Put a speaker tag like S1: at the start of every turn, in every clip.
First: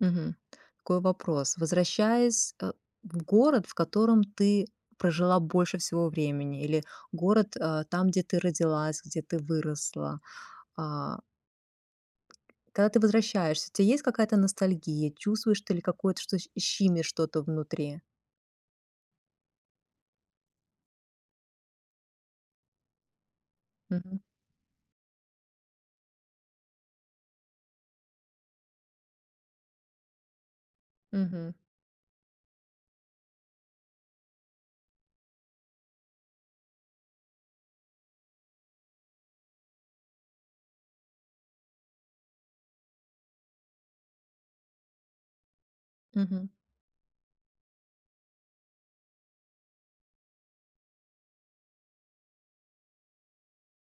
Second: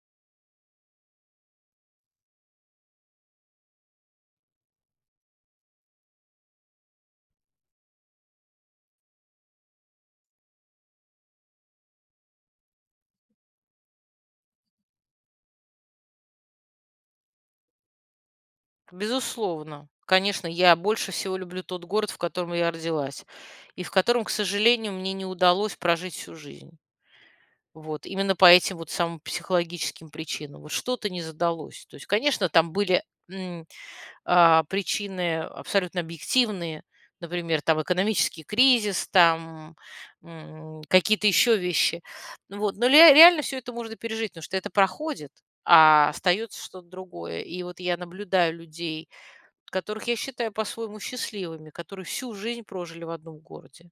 S1: Мгм. Такой вопрос. Возвращаясь, э, в город, в котором ты прожила больше всего времени, или город, э, там, где ты родилась, где ты выросла, а Когда ты возвращаешься, у тя есть какая то ностальгия? Чувствуешь ты ли какое-то, что щ щимит что-то внутри?
S2: Безусловно, конечно, я больше всего люблю тот город, в котором я родилась, и в
S1: Мгм.
S2: котором, к сожалению, мне не удалось прожить всю жизнь. Вот именно по этим вот самым психологическим причинам, вот что-то не
S1: Мгм.
S2: задалось. То есть, конечно, там были, м, а, причины абсолютно объективные, например, там экономический кризис, там, м, какие-то еще вещи, вот. Но вот, но ле реально всё это можно пережить, потому что это проходит, а
S1: Мгм.
S2: остается что-то другое. И вот я наблюдаю людей, которых я считаю по-своему счастливыми, которые всю жизнь прожили в одном городе.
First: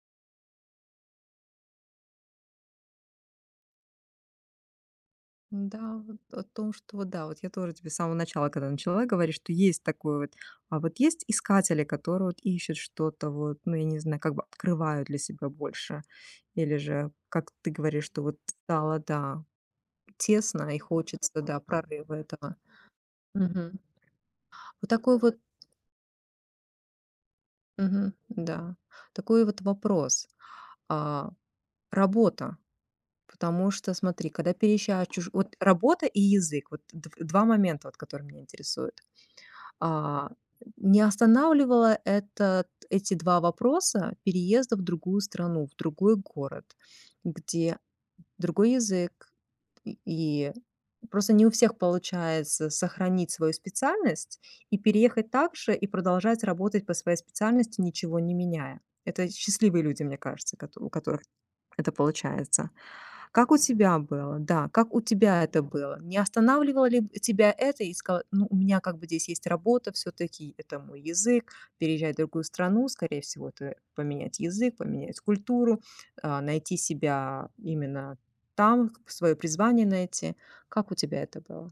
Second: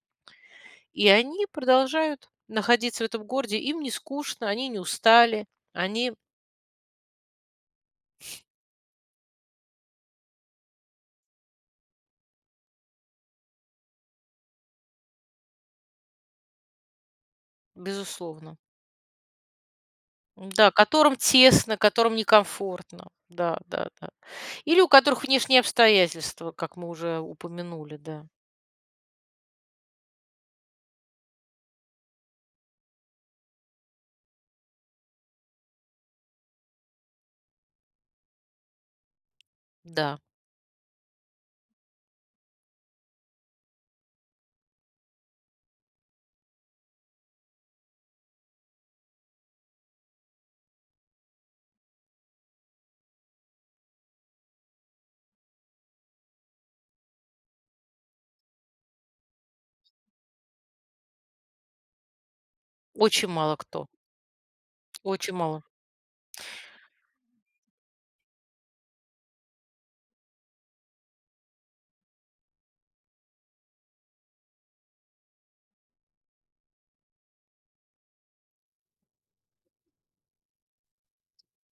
S2: И они продолжают находиться в этом городе. Им не скучно, они не устали,
S1: Н-да,
S2: они
S1: вот о том, что вот да вот, я тоже тебе с самого начала, когда начала говорить, что есть такой вот, а, вот есть искатели, которые вот ищут что-то вот, ну, я не знаю, как бы открывают для себя больше. Или же, как ты говоришь, что вот
S2: Безусловно.
S1: стало, да,
S2: Да,
S1: тесно и
S2: которым
S1: хочется, да,
S2: тесно,
S1: прорыва
S2: которым
S1: этого.
S2: некомфортно,
S1: Мгм.
S2: да-да-да, или у
S1: Вот такой
S2: которых
S1: вот
S2: внешние обстоятельства, как мы уже упомянули,
S1: Мгм,
S2: да.
S1: да, такой вот вопрос, а, работа Потому что, смотри, когда переезжаешь чужу вот работа и язык, вот дв два момента, вот которые меня интересуют.
S2: Да.
S1: А, не останавливало этот эти 2 вопроса переезда в другую страну, в другой город? Где другой язык, и и просто не у всех получается сохранить свою специальность и переехать также, и продолжать работать по своей специальности, ничего не меняя. Это счастливые люди, мне кажется, кото у которых это получается.
S2: Очень
S1: Как
S2: мало
S1: у
S2: кто.
S1: тебя было? Да, как у
S2: Очень
S1: тебя это
S2: мало.
S1: было? Не останавливало ли тебя это и ск ну, у меня как бы здесь есть работа, всё-таки это мой язык, переезжать в другую страну, скорее всего, это поменять язык, поменять культуру, а, найти себя именно там, к свое призвание найти. Как у тебя это было?